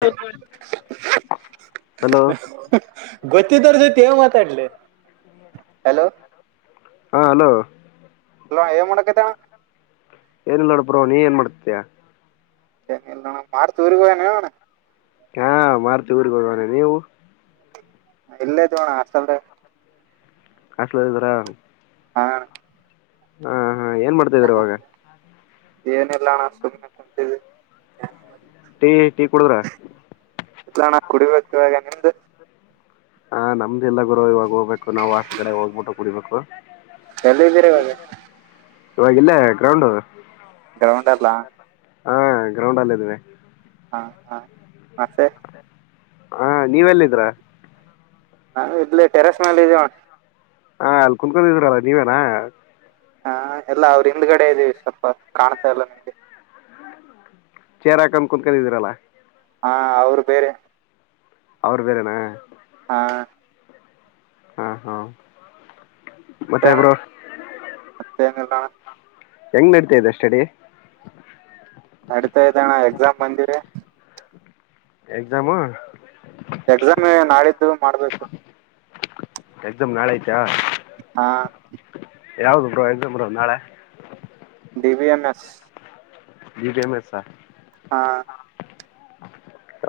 ಹೌದ ಗೊತ್ತಿದವರ ಜೊತೆ ಎನ್ ಮಾತಾಡಲಿ ಹಲೋ ಹಾ ಹಲೋ ಹಲೋ ಏನ್ ಮಾಡಕತ್ತಿಯನ್ನ ಏನಿಲ್ಲ ನೋಡ ಬ್ರೋ ನೀ ಏನ್ ಮಾಡ್ತತಿಯ ಇಲ್ಲಾ ಅಣ್ಣ ಮಾರುತಿ ಊರಿಗ ಹೋಗ್ಯಾನ್ ಏನ್ ಅಣ್ಣ ಹಾ ಮಾರುತಿ ಉರಿಗೆ ಹೋಗ್ಯಾನ್ ನೀವು ಇಲ್ಲೇದ ಅಣ್ಣ ಹಾಸ್ಟೆಲ್ ಲೆ ಹಾಸ್ಟೆಲ್ ಅಲ್ಲಿ ಇದೀರಾ ಹಾ ಹಾ ಹಾ ಏನ್ ಮಾಡ್ತಿದಿರ ಇವಾಗ ಏನಿಲ್ಲಣ ಸುಮ್ನೆ ಕುಂತಿದಿನಿ ಟೀ ಟೀ ಕುಡುದ್ರ ಇಲ್ಲಣಾ ಕುಡಿಬೇಕ್ ಇವಾಗ ನಿಮ್ದು ಹಾ ನಮ್ದು ಇಲ್ಲ ಗುರು ಇವಾಗ ಹೋಗಬೇಕು ನಾವ್ ಹೊಸಟ್ಲು ಕಡೆ ಹೋಗ್ಬಿಟ್ಟು ಕುಡಿಬೇಕು ಎಲ್ಲಿದ್ದೀರಿ ಇವಾಗ ಇವಾಗಲ್ಲೇ ಗ್ರೌಂಡು ಗ್ರೌಂಡ್ ಅಲ್ಲ ಹಾ ಗ್ರೌಂಡ್ ಅಲ್ ಇದಿನಿ ಹಾ ಹಾ ಮತ್ತೆ ಹಾ ನೀವೆಲ್ಲಿ ಇದ್ದೀರಾ ನಾವು ಇಲ್ಲೆ ಟೆರಸ್ ಮಲ್ ಇದೀವಣ್ಣ ಹಾ ಅಲ್ಲಿ ಕುನ್ಕೊಂಡ್ರಲ್ಲ ನೀವೇನಾ ಹಾ ಎಲ್ಲಾ ಅವ್ರ ಹಿಂದ್ಗಡೆ ಇದ್ದೀವಿ ಸ್ವಲ್ಪ ಕಾಣ್ತಾ ಇಲ್ಲ ನಿಮ್ಗೆ ಚೇರ್ ಹಾಕನ್ ಕುತ್ಕದಿರಲ್ಲ ಹಾ ಅವ್ರ್ ಬೇರೆ ಅವರ್ ಬೇರೇನ ಹಾ ಹಾ ಹಾ ಮತ್ತೆ ಬ್ರೊ ಏನ್ ಇಲ್ಲ ಅಣ್ಣ ಹೆಂಗ್ ನಡೀತಾಯಿದೆ ಸ್ಟಡಿ ನಡೀತಾ ಇದ್ದಣ್ಣ ಎಕ್ಸಾಮ್ ಬಂದಿದೆ ಎಕ್ಸಾಮು ಎಕ್ಸಾಮ್ ನಾಳಿದ್ದು ಮಾಡ್ಬೇಕು ಎಕ್ಸಾಮ್ ನಾಳೆ ಐತಾ ಹಾ ಯಾವ್ದ ಬ್ರೊ ಎಕ್ಸಾಮ್ ಬ್ರೋ ನಾಳೆ D. B. M. S. D. B. M. S. ಹಾ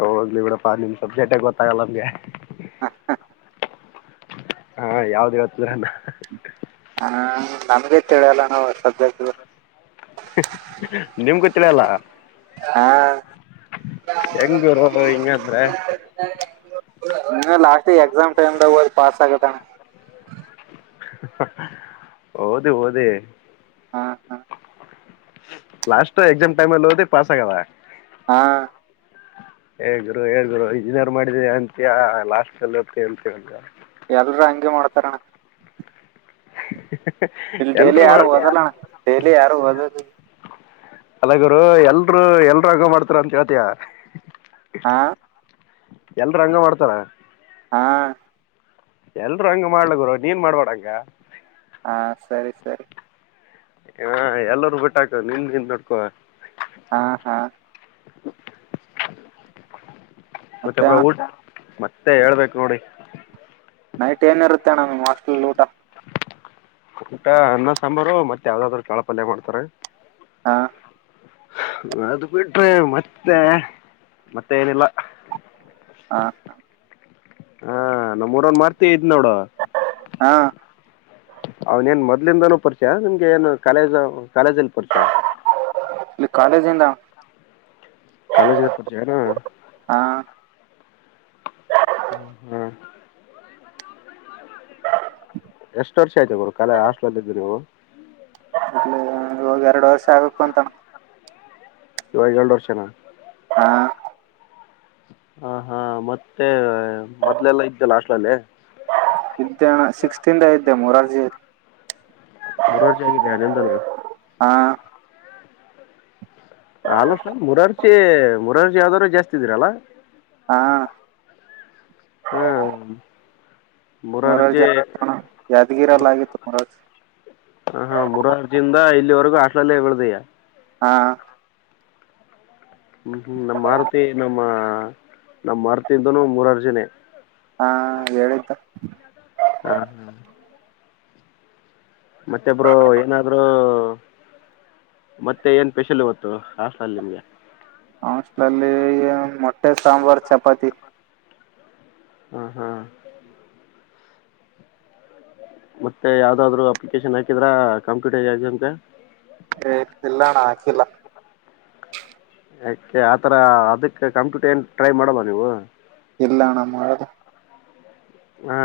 ಹೋಗ್ಲಿ ಬಿಡಪ್ಪಾ ನಿಮ್ ಸಬ್ಜೆಕ್ಟ ಗೊತ್ತಾಗಲ್ಲ ನಮ್ಗೆ ಹಾ ಹಾ ಹಾ ಯಾವ್ದ್ [unintelligible] ಹಾ ನಮ್ಗೆ ತಿಳಿಯಲ್ಲ ನಾವು ಸುಬ್ಜೆಕ್ಟ್ ಗಳು ನಿಮ್ ಗೊತ್ತಿಲ್ಲ ಅಲ್ಲ ಹಾ ಹೆಂಗ್ ಗುರು ಹಿಂಗಂದ್ರೆ ಲಾಸ್ಟ್ ಎಕ್ಸಾಮ್ ಟೈಮ್್ದಾಗ ಹೋದ್ ಪಾಸ್ ಆಗತ್ತಣ ಹೌದು ಹದ ಹಾ ಹಾ ಲಾಸ್ಟ್ ಎಕ್ಸಾಮ್ ಟೈಮ್ ಅಲ್ಲಿ ಹೋದಿ ಪಾಸ್ ಆಗದ ಹಾ ಹೇ ಗುರು ಹೇ ಗುರು ಇಂಜಿನಿಯರ್ ಮಾಡಿದ ಅಂತಿಯ ಲಾಸ್ಟ್ ಅಲ್ಲಿತ್ತ ಹೇಳ್ತೇವಿ ಎಲ್ರು ಹಂಗೆ ಮಾಡ್ತಾರಣ್ಣ ಡೈಲಿ ಎಲ್ರು ಯಾರು ಮಾಡ್ [unintelligible] ಓದಲ್ಲಣ ಡೈಲಿ ಯಾರು ಓದಲ್ಲ ಅಲ್ಲ ಗುರು ಎಲ್ರು ಎಲ್ರಗ ಮಾಡ್ತಾರ ಅಂತ ಹೇಳ್ತಿಯಾ ಹಾ ಯಲ್ರು ಹಂಗ ಮಾಡ್ತಾರಾ ಹಾ ಎಲ್ರು ಹಂಗ ಮಾಡ್ಲಗರು ನೀನ್ ಮಾಡ್ಬಡ ಹಂಗ ಹಾ ಸರಿ ಸರಿ ಹಾ ಎಲ್ಲರೂ ಬಿಟ್ಟಾಕ ನಿನ್ ನಿಿಂದ ನೋಡ್ಕೋ ಹಾ ಹಾ ಮತ್ತೆ ಮತ್ತೆಬ್್ರ ಅಣ್ಣ ಊಟ್ ಮತ್ತೆ ಹೇಳ್ಬೇಕು ನೋಡಿ ನೈಟ್ ಏನ ಇರುತ್ತೆ ನ್ಣ ನಿ್ ಹಾಸ್ಟೆಲ್ ಊಟ ಊಟ ಅನ್ನ ಸಾಂಬಾರು ಮತ್ತ ಯಾವ್ದಾದ್ರರು ಕಾಳಪಲ್ಯ ಮಾಡ್ತಾರೆ ಹಾ ಅದು್ ಬಿಟ್ರಿ ಮತ್ತೆ ಮತ್ತೆ ಏನಿಲ್ಲ ಹಾ ಹ ಹಾ ನಮ್ಮೂರ ಒನ್ ಮಾಡಾರ್್ತವಿ ಇದ್ ನೋಡು ಹಾ ಅವ್ನೇನ್ ಮೊದ್ಲಿಂದಾನೂ ಪರಿಚಯ ನಿಮಗೆ ಏನು ಕಾಲೇಜ ಕಾಲೇಜಲ್ಲಿ ಪರಿಚಯ ಇಲ್ಲಿ ಕಾಲೇಜಿಂದ ಕಾಲೇಜ್ನ ಪಡಚಾರಾ ಹಾ ಹ್ಮ ಎಷ್ಟು ವರ್ಷ ಆಯ್ತ ಗುಡ ಕಲೆ ಹಾಸ್ಟ್ಲಲ್ ಇದ್ದ ನೀವು ಅ ಹೋಗ ಎರಡು ವರ್ಷ ಆಗ್ಬೇಕು ಅಂತ ಯವಾಯಗಲ್ಡೋ ಚನಾ ಹಾ ಹ ಹಾ ಮತ್ತೆ ಮೊದ್ಲೆಲ್ಲ ಇದ್ದಲ್ಲ ಅಷ್ಟಲಲ್ಲೇ ಇದಣ್ಣ ಸಿಕ್ಸ್ಟೀನ್ ಇದ್ದೆ ಮೂರರ್ಜಿ ದನ ಹಿಂದ ನ ಆಲ ಮುರಾರ್ಜಿ ಮುರಾರ್ಜಿ ಯಾವ್ದಾದ್ರು ಜಾಸ್ತ ಇದೀರಲ್ಲ ಹಾ ಹ್ಮ್ ಮರ ಮುರಾರ್ಜಿ ಯಾದಗಿರ ಲಾಗಿೆ ತ ಮಾರ ಹ ಹಾ ಮುರರ್ಜಿಂದ ಇಲ್ಲಿವರೆಗೂ ಹಟ್ಲಲ್ಲೇ ಬೆದಯ ಹಾ ಹ್ಮ್ ಹ್ಮ್ ನಮ್ಮ ಆಾರುತಿ ನಮ್ಮ ನಮಮ್ಮ ಮಾರುತಿದ್ದನು ಮೂರಾರ ಜನೆ ಹಾ ಹೇಳ್ತ ಹ್ಮ್ ಹ್ಮ್ ಮತ್ತೆಬ್ರು ಏನಾದ್ರರು ಹ ಸಲ್ ನಿಮ್ಗೆ ಹಸ್ಲಲ್ಲಿ ಮೊಟ್ಟೆ ಸಾಂಬಾರ್ ಚಪಾತಿ ಹ್ಮ ಹಾ ಮತ್ತೆ ಯಾವ್ದಾದ್ರು ಅಪ್ಲಿಕೇಶನ್ ಹಾಕಿದ್ರಾ ಕಂಪ್ಯೂಟರ್ ಎಕ್ಸಂತ ಎಲ್ಲಣ ಆಾಕಿಲ್ಲ ಯಾಕೆ ಆತರ ಅದಕ್ಕೆ ಕಂಪ್ಯೂಟರ್ ಏನ್ ಟ್ರೈ ಮಾಡಲ್ಲ ನೀವು ಎಲ್ಲಣ್ಣ ಮಾಡದು ಹಾ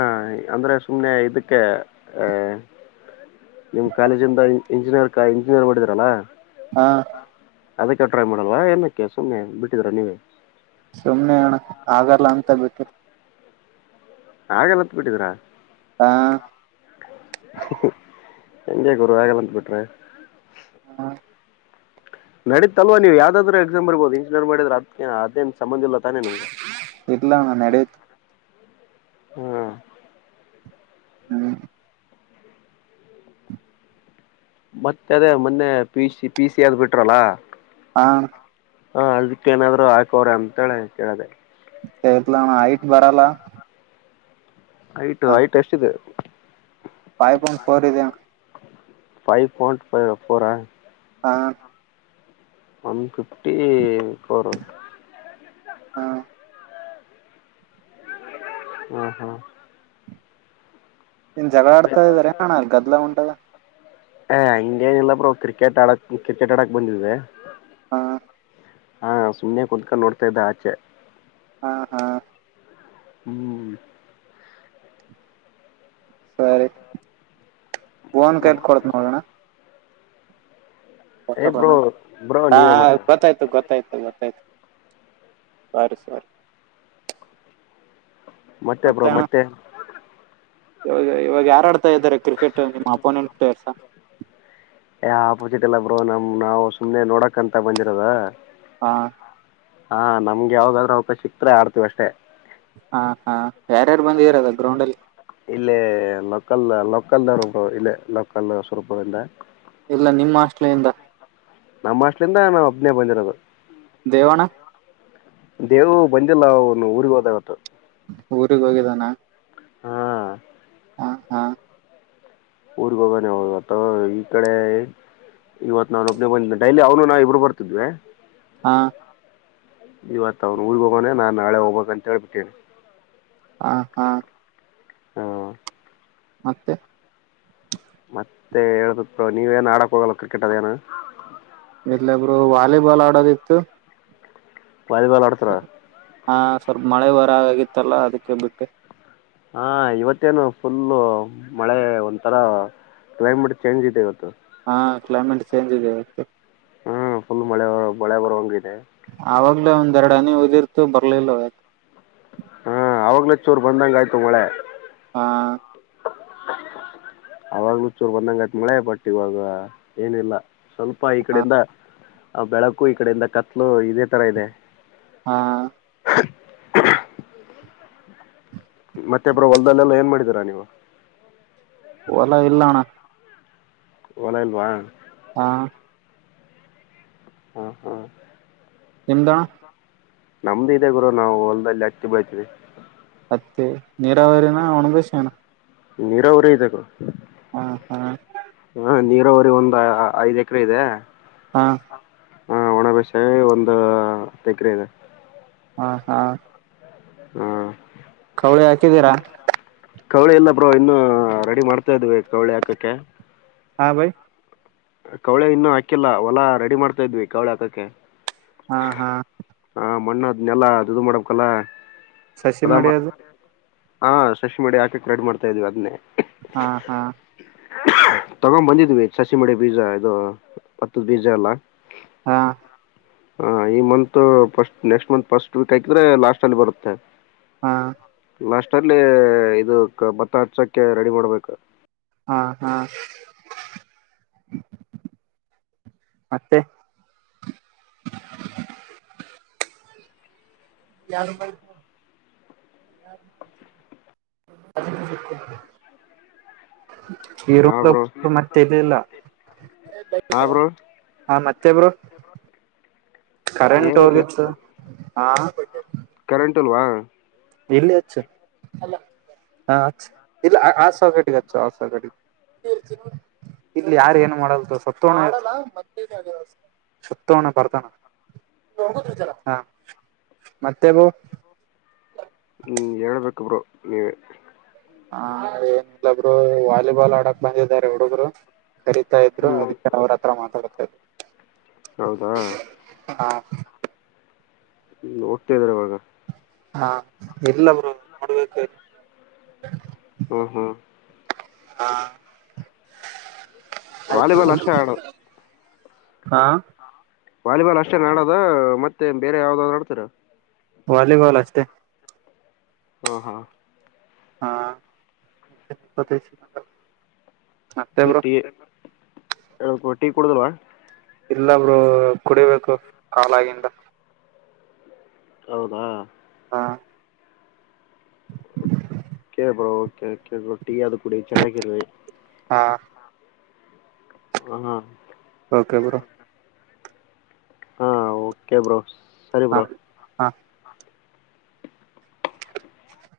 ಅಂದ್ರೆ ಸುಮ್ನೆ ಇದಕ್ಕೆ ಆಹ ನಿಮ್ ಕಾಲೇಜಿಂದ ಇಂಜಿನಿಯರ್ ಇಂಜಿನಿಯರ್ ಮಾಡಿದ್ರಲ್ಲಾ ಹಾ ಅದಕ್ಕೆ ಟ್ರೈ ಮಾಡಲ್ವಾ ಏನಕ್ಕೆ ಸುಮ್ಮನೆ ಬಿಟ್ಟಿದ್ರ ನೀವೇ ಸುಮ್ನೆ ಅಣ್ಣ ಆಗಲ್ಲ ಅಂತ ಬಿಟ್ಟ್ರ ಹಾಗಲ್ಲತ್ ಬಿಿಟ್ಟಿದ್ರಾ ಹಾ ಎಂಗ ಗೂರು ವಗಲಂತ ಬಿಟ್ರ ಹಾ ನಡೀತ್ ಅಲ್ವ ನೀವು ಯಾವ್ದಾದ್ರು ಎಕ್ಸಾಮ್ ಬರ್ಬೋದು ಇಂಜಿನಿಯರ್ ಮಾಡಿದ್ರೆ ಅದಕ್ಕೆ ಅದೇನು ಸಂಬಂಧ ಇಿಲ್ಲ ತಾನೇ ನಿಮ್ಗೆ ಇಲ್ಲ ನಾ ನಡೆಯತ ಹ್ಮ್ ಹ್ಮ ಮತ್ತೆ ಅದೇ ಮೊನ್ನೆ ಪಿ ಸಿ ಪಿ ಸಿ ಆದ್ ಬಿಟ್ರಲ್ಲ ಹಾ ಹ ಅದಕ್ಕ ಏನಾದ್ರು ಹಾಕವ್ರ ಅಂತೇಳ ಕೇಳದೆ ಸೇಲಣ ಹೈಟ್ ಬರಲ್ಲ ಹೈಟ ಅದ್ ಹೈಟ್ ಎಷ್ಟಿದೆ ಫೈವ್ ಪಾಯಿಂಟ್ ಫೋರ್ ಇದ ಫೈವ್ ಪಾಯಿಂಟ್ ಫೋರ್ ಹಾ ಒನ್ಫಿಫ್ಟಿ ಫೋರ್ ಹಾ ಹಾ ಹಾ ನೀನು ಜಗಳ ಆಡ್ತದೆ ಇದ್ದರಣ ಗದ್ಲ ಹೊಂಟದ ಹ ಹಂಗೇನಿಲ್ಲ ಬ್ರೋ ಕ್ರಿಕೆಟ್ ಆಡಕ್ ಕ್ರಿಕೆಟ್ ಆಡಕ್ ಬಂದೆ ಹಾ ಹಾ ಸುಮ್ಮ್ನೆ ಕೂತ್ಕೊಂಡು ನೋಡ್ತಾ ಇದ್ದ ಆಚೆ ಹಾ ಹಾ ಹ್ಮ್ ಸರಿ ಬೋನ್ ಕಲ್ ಮತ್- ಕೊಡತ್ ನೋಡೋಣ ಏ ಬ್ರೋ ಬ್ರೋ ಹಾ ನೀವೇ ಮತ್ತೆ ಗೊತ್ತಾಯ್ತು ಗೊತ್ತಾಯ್ತು ಗೊತ್ತಾಯ್ತು ಸರಿ ಸರಿ ಮತ್ತೆ ಬ್ರೋ ಮತ್ತೆ ಇವಾಗ ಇವಾಗ ಯಾರ ಆಡ್ತಾ ಇದಾರೆ ಕ್ರಿಕೆಟ್ ನಿಮ್ಮ ಅಪೋನೆಂಟ್ ರ್ಸ ಯ ಆಪೋಸಿಟ್ ಎಲ್ಲ ಬ್ರೋ ನಮ್ ನಾವು ಸುಮ್ಮನೆ ನೋಡಕ್ಂತ ಬಂದಿರೋದ ಹಾ ಹಾ ನಮ್ಗೆ ಯಾವ್ದಾದ್ರರು ಅವಪ ಸಿಕ್ತ ಆಡ್ತೀವಿ ಅಷ್ಟೇ ಹಾ ಹಾ ಯಾರ್ಯಾರು ಬಂದಿದೀರದ ಗ್ರೌಂಡ್ಲ್ಲಿ ಇಲ್ಲೇ ಲೋಕಲ್ ಲೋಕಲ್ ಇಲ್ಲ ಲೋಕಲ್ ಸ್ವರಪದಿಂದ ಎಲ್ಲ ನಿಮ್ಮ ಆಶಲೆಯಿಂದ ನಮ್ಮ್ ಅಷ್ಟಲಿಂದ ನಾವು ಅಬ್ನೇ ಬಂದಿರೋದು ದೇವಣ ದೇವು ಬಂದಿಲ್ಲ ಅವನು ಊರ್ರಿಗೆ ಹೋದಾಗತ್ತು ಊರಿಗಾ ಹೋಗಿದ್ದಾನ ಹಾ ಊ ಬಗಾನ ಅಥ ಈ ಕಡೆ ಇವತ್ ನು ಒಬ್ಪ್ನೆ ಬಂದ ಡೈಲಿ ಅವ್ನು ನಾವವು ಇಬ್ರು ಬರ್ತಿದ್ವಿ ಹಾ ಇವತ್ ಅವ್ನು ಊರ್ಗ್ ಹೋಗಾನೆ ನಾನ್ ನಾಳೆ ಹೋಗ್ಬೇಕಕ್ಂತ ಹೇಳ್ಬಿಟ್ಟೇನೆ ಹಾ ಹಾ ಹಾಂ ಮತ್ತೆ ಮತ್ತೆ ಹೇಬೇಕ ನೀವೇಏನ್ ಆಡಕ್ ಹೋಗಲ್ಲ ಕ್ರಿಕೆಟ್ ಅದ ಏನ ಇಲ್ಲಿ ಬ್ರೋ ವಾಲಿಬಾಲ್ ಆಡೋದಿತ್ತು ವಾಲಿ ಬೇಲ್ ಆಡ್ತೀರಾ ಹಾ ಸ್ವಲ್ಪ ಮಳೆ ವರ ಆಗಿತ್ತಲ್ಲ ಅದಕ್ಕೆ ಬಿಟ್ಟು ಹಾ ಇವತ್ತೇನು ಫುಲ್ಲ ಮಳೆ ಒಂಥರ ಕ್ಲೈಮೇಟ್ ಚೇಂಜ ಇತೆಗತ್ತು ಹಾ ಕ್ಲೈಮೇಟ್ ಚೇಂಜ್ ಇದೆ ಹ್ಮ ಫುಲ್ ಮಳೆ ಮಳೆ ಬರುವಂಗದೆ ಆವಾಗ್ಲೇ ಒಂದೆರಡು ಅನಿ ಉದಿರ್ತು ಬರ್ಲಿಲ್ಲ ಯ ಚೋರ್ ಬಂದಂಗ ಆಯ್ತು ಮಳೆ ಹಾ ಅವಾಗಲುೂ ಚೂರು ಒಂದಂಗಟ್ ಮಳೆ ಬಟ್ಟ ಇವಾಗ ಏನಿಲ್ಲ ಸ್ವಲ್ಪ ಈ ಹಾ ಕಡಿಂದ ಆ ಬೆಳಕು ಈ ಕಡಿಂದ ಕತ್ಲು ಇದೆ ತರ ಇದೆ ಹಾ ಮತ್ತೆ ಬ್ರೋ ಹೊಲ್ದಲ್ಲೆಲ್ಲ ಏನ್ ಮಾಡಿದೀರಾ ನೀವು ಹೋಲಿಲ್ಲ ಅಣ್ಣ ಹೊಲ ಇಲ್ವಾ ಹಾ ಹ ಹಾ ನಿಮ್ಡುಣ್ಣ ನಮ್ದು ಇದೇ ಗುರು ನಾವು ಹೊಲದಲ್ಲಿ ಅತ್ತಿ ಬೆಳೀತೀವಿ ಹತ್ತಿ ನೀರಾವರಿನ ಅವನಂದ ಸಣ ನೀರ ಅವರೇ ಇದೆ ಬ್ರೋ ಹಾ ಹಾ ನೀರೋ ಅವರಿಗೆ ಒಂದು ಐದ್ ಎಕರೆ ಇದೆ ಹಾ ಹಾ ಒಣಬಸೆ ಒಂದು ತೆಗ್ರ ಇದೆ ಹಾ ಹಾ ಹ್ ಕೌಳಿ ಹಾಕಿದ್ದೀರಾ ಹಾ ರೆಡಿ ಮಾಡ್ತಾ ಇದ್ವಿ ಕವಳಿ ಹಾಕಕ್ಕೆ ಹಾ ಬೈ ಕವಳೆ ಇನ್ನೂ ಹಾಕಿಲ್ಲ ಹೊಲ ರೆಡಿ ಮಾಡ್ತಾ ಇದ್ವಿ ಕವಳೆ ಹಾಕಕ್ಕೆ ಹಾ ಹಾ ಮಣ್ಣದ್ ನೆಲ್ಲ ಅದು ಇದು ಮಾಡಕಲ್ಲ ಸಸಿ ಮಾಡಿ ಅದು ಹಾ ಸಶಿ ಮಾಡಿ ಹಾಕಕ್ ರಡ್ ಮಾಡ್ತಾ ಇದೀವಿ ಅದ್ೇ ಹಾ ಹಾ ತಗೊಂಡ್ ಬಂದಿದ್ವಿ ಸಸಿ ಮಡಿ ಬೀಜಾ ಇದು ಹತ್ತದ ಬೀಜಾ ಎಲ್ಲ ಹಾ ಹ ಈ month first next month first week ಆಯಿದ್ರೆ ಲಾಸ್ಟ್ ಅಲ್ಲಿ ಬರುತ್ತೆ ಹಾ ಮಲ್ಲಿ ಇ ಮಂತ್ ಹಚ್ಚೋಕ್ಕೆ ರೆಡಿ ಮಾಡ್ಬೇಕ ಹಾ ಹಾ ಮತ್ತೆ ಹ ಈರ ಮತ್ತೇಲ್ಲಲ್ಲ ಹ ಬ್ರೋ ಮತ್ತೆ ಬ್ರೋ ಕರೆಂಟ್ ಹೇಳ್ಬೇಕು ಹೋಗಿತ್ತು ಕರೆಂಟ್ ಅಲ್ವಾ ಇಲ್ಲಿ ಅಚ್ಚು ಹ ಇಲ್ಲಿ ಆ ಸಕಟಿಗೆಚ್ಚು ಆ ಸಿಗೆ ಇತ ಇಲ್ಲಿ ಯಾರ ಏನ್ ಮಾಡಲ್ ಸುತ್ತಣ ಸಂತು ಅಣ್ಣ ಬಂದನಾ ಹ ಮತ್ತೆ ಬ್ರೋ ಹೂ ಹೇಳ್ಬೇಕ ಬ್ರೋ ನೀವೆ ಹ ಏನಿಲ್ಲೊಬ್ರು ವಾಲಿಬಾಲ್ ಆಡಕ್ ಬಂದಿದ್ದಾರೆ ಹುಡುಗರು ಕರೀತಾ ಇದ್ರು ಹ್ಮ್ ಅವ್ರ ಹತ್ರ ಮಾತಾಡ್ತಾ ದೇ ಹೌದಾ ಹ್ಹೂ ಒಟ್ಟೇಾರೆ ಒರ್ಗ ಹಾ ಇಲ್ಲ ಬ್ರೋ ನೋಡ್ಬೇಕ ಹ್ಮ್ ಹ್ಮ್ ಹಾ ಆಯ್ತು ವಾಲಿಬಾಲ್ ಅಷ್ಟಣ ಹಾ ವಾಲಿಬಾಲ್ ಅಷ್ಟೇ ನಡದ ಮತ್ತೆ ಬೇರೆ ಯಾವ್ದಾದ್ರು ನಡ್ತೀರ ವಾಲಿಬಾಲ್ ಅಷ್ಟತೆ ಹಾ ಹಾ ಹಾ ಮತ್ತ ಇ ಪ್ರದೇಶ ಚಿಟ್ಟಿಟ್ಟಿ ಕೂಡದಲವಾ ಇಲ್ಲಬ್ರು ಕುಡಿಬೇಕು ಕಾಲಾಗಿಿಂದ ಹೌದಾ ಹಾ ಕೇಬರ ಟೀ ಅದು ಕುೂಡಿ ಚೆನ್ನಾಗಿ ಹಾ ಹ್ಮ ಓಕೆ ಬರೋ ಹಾ ಓಕೆ ಬ್ರೋ ಸರಿ ಹಾ ಬ್ರೋ ಹಾ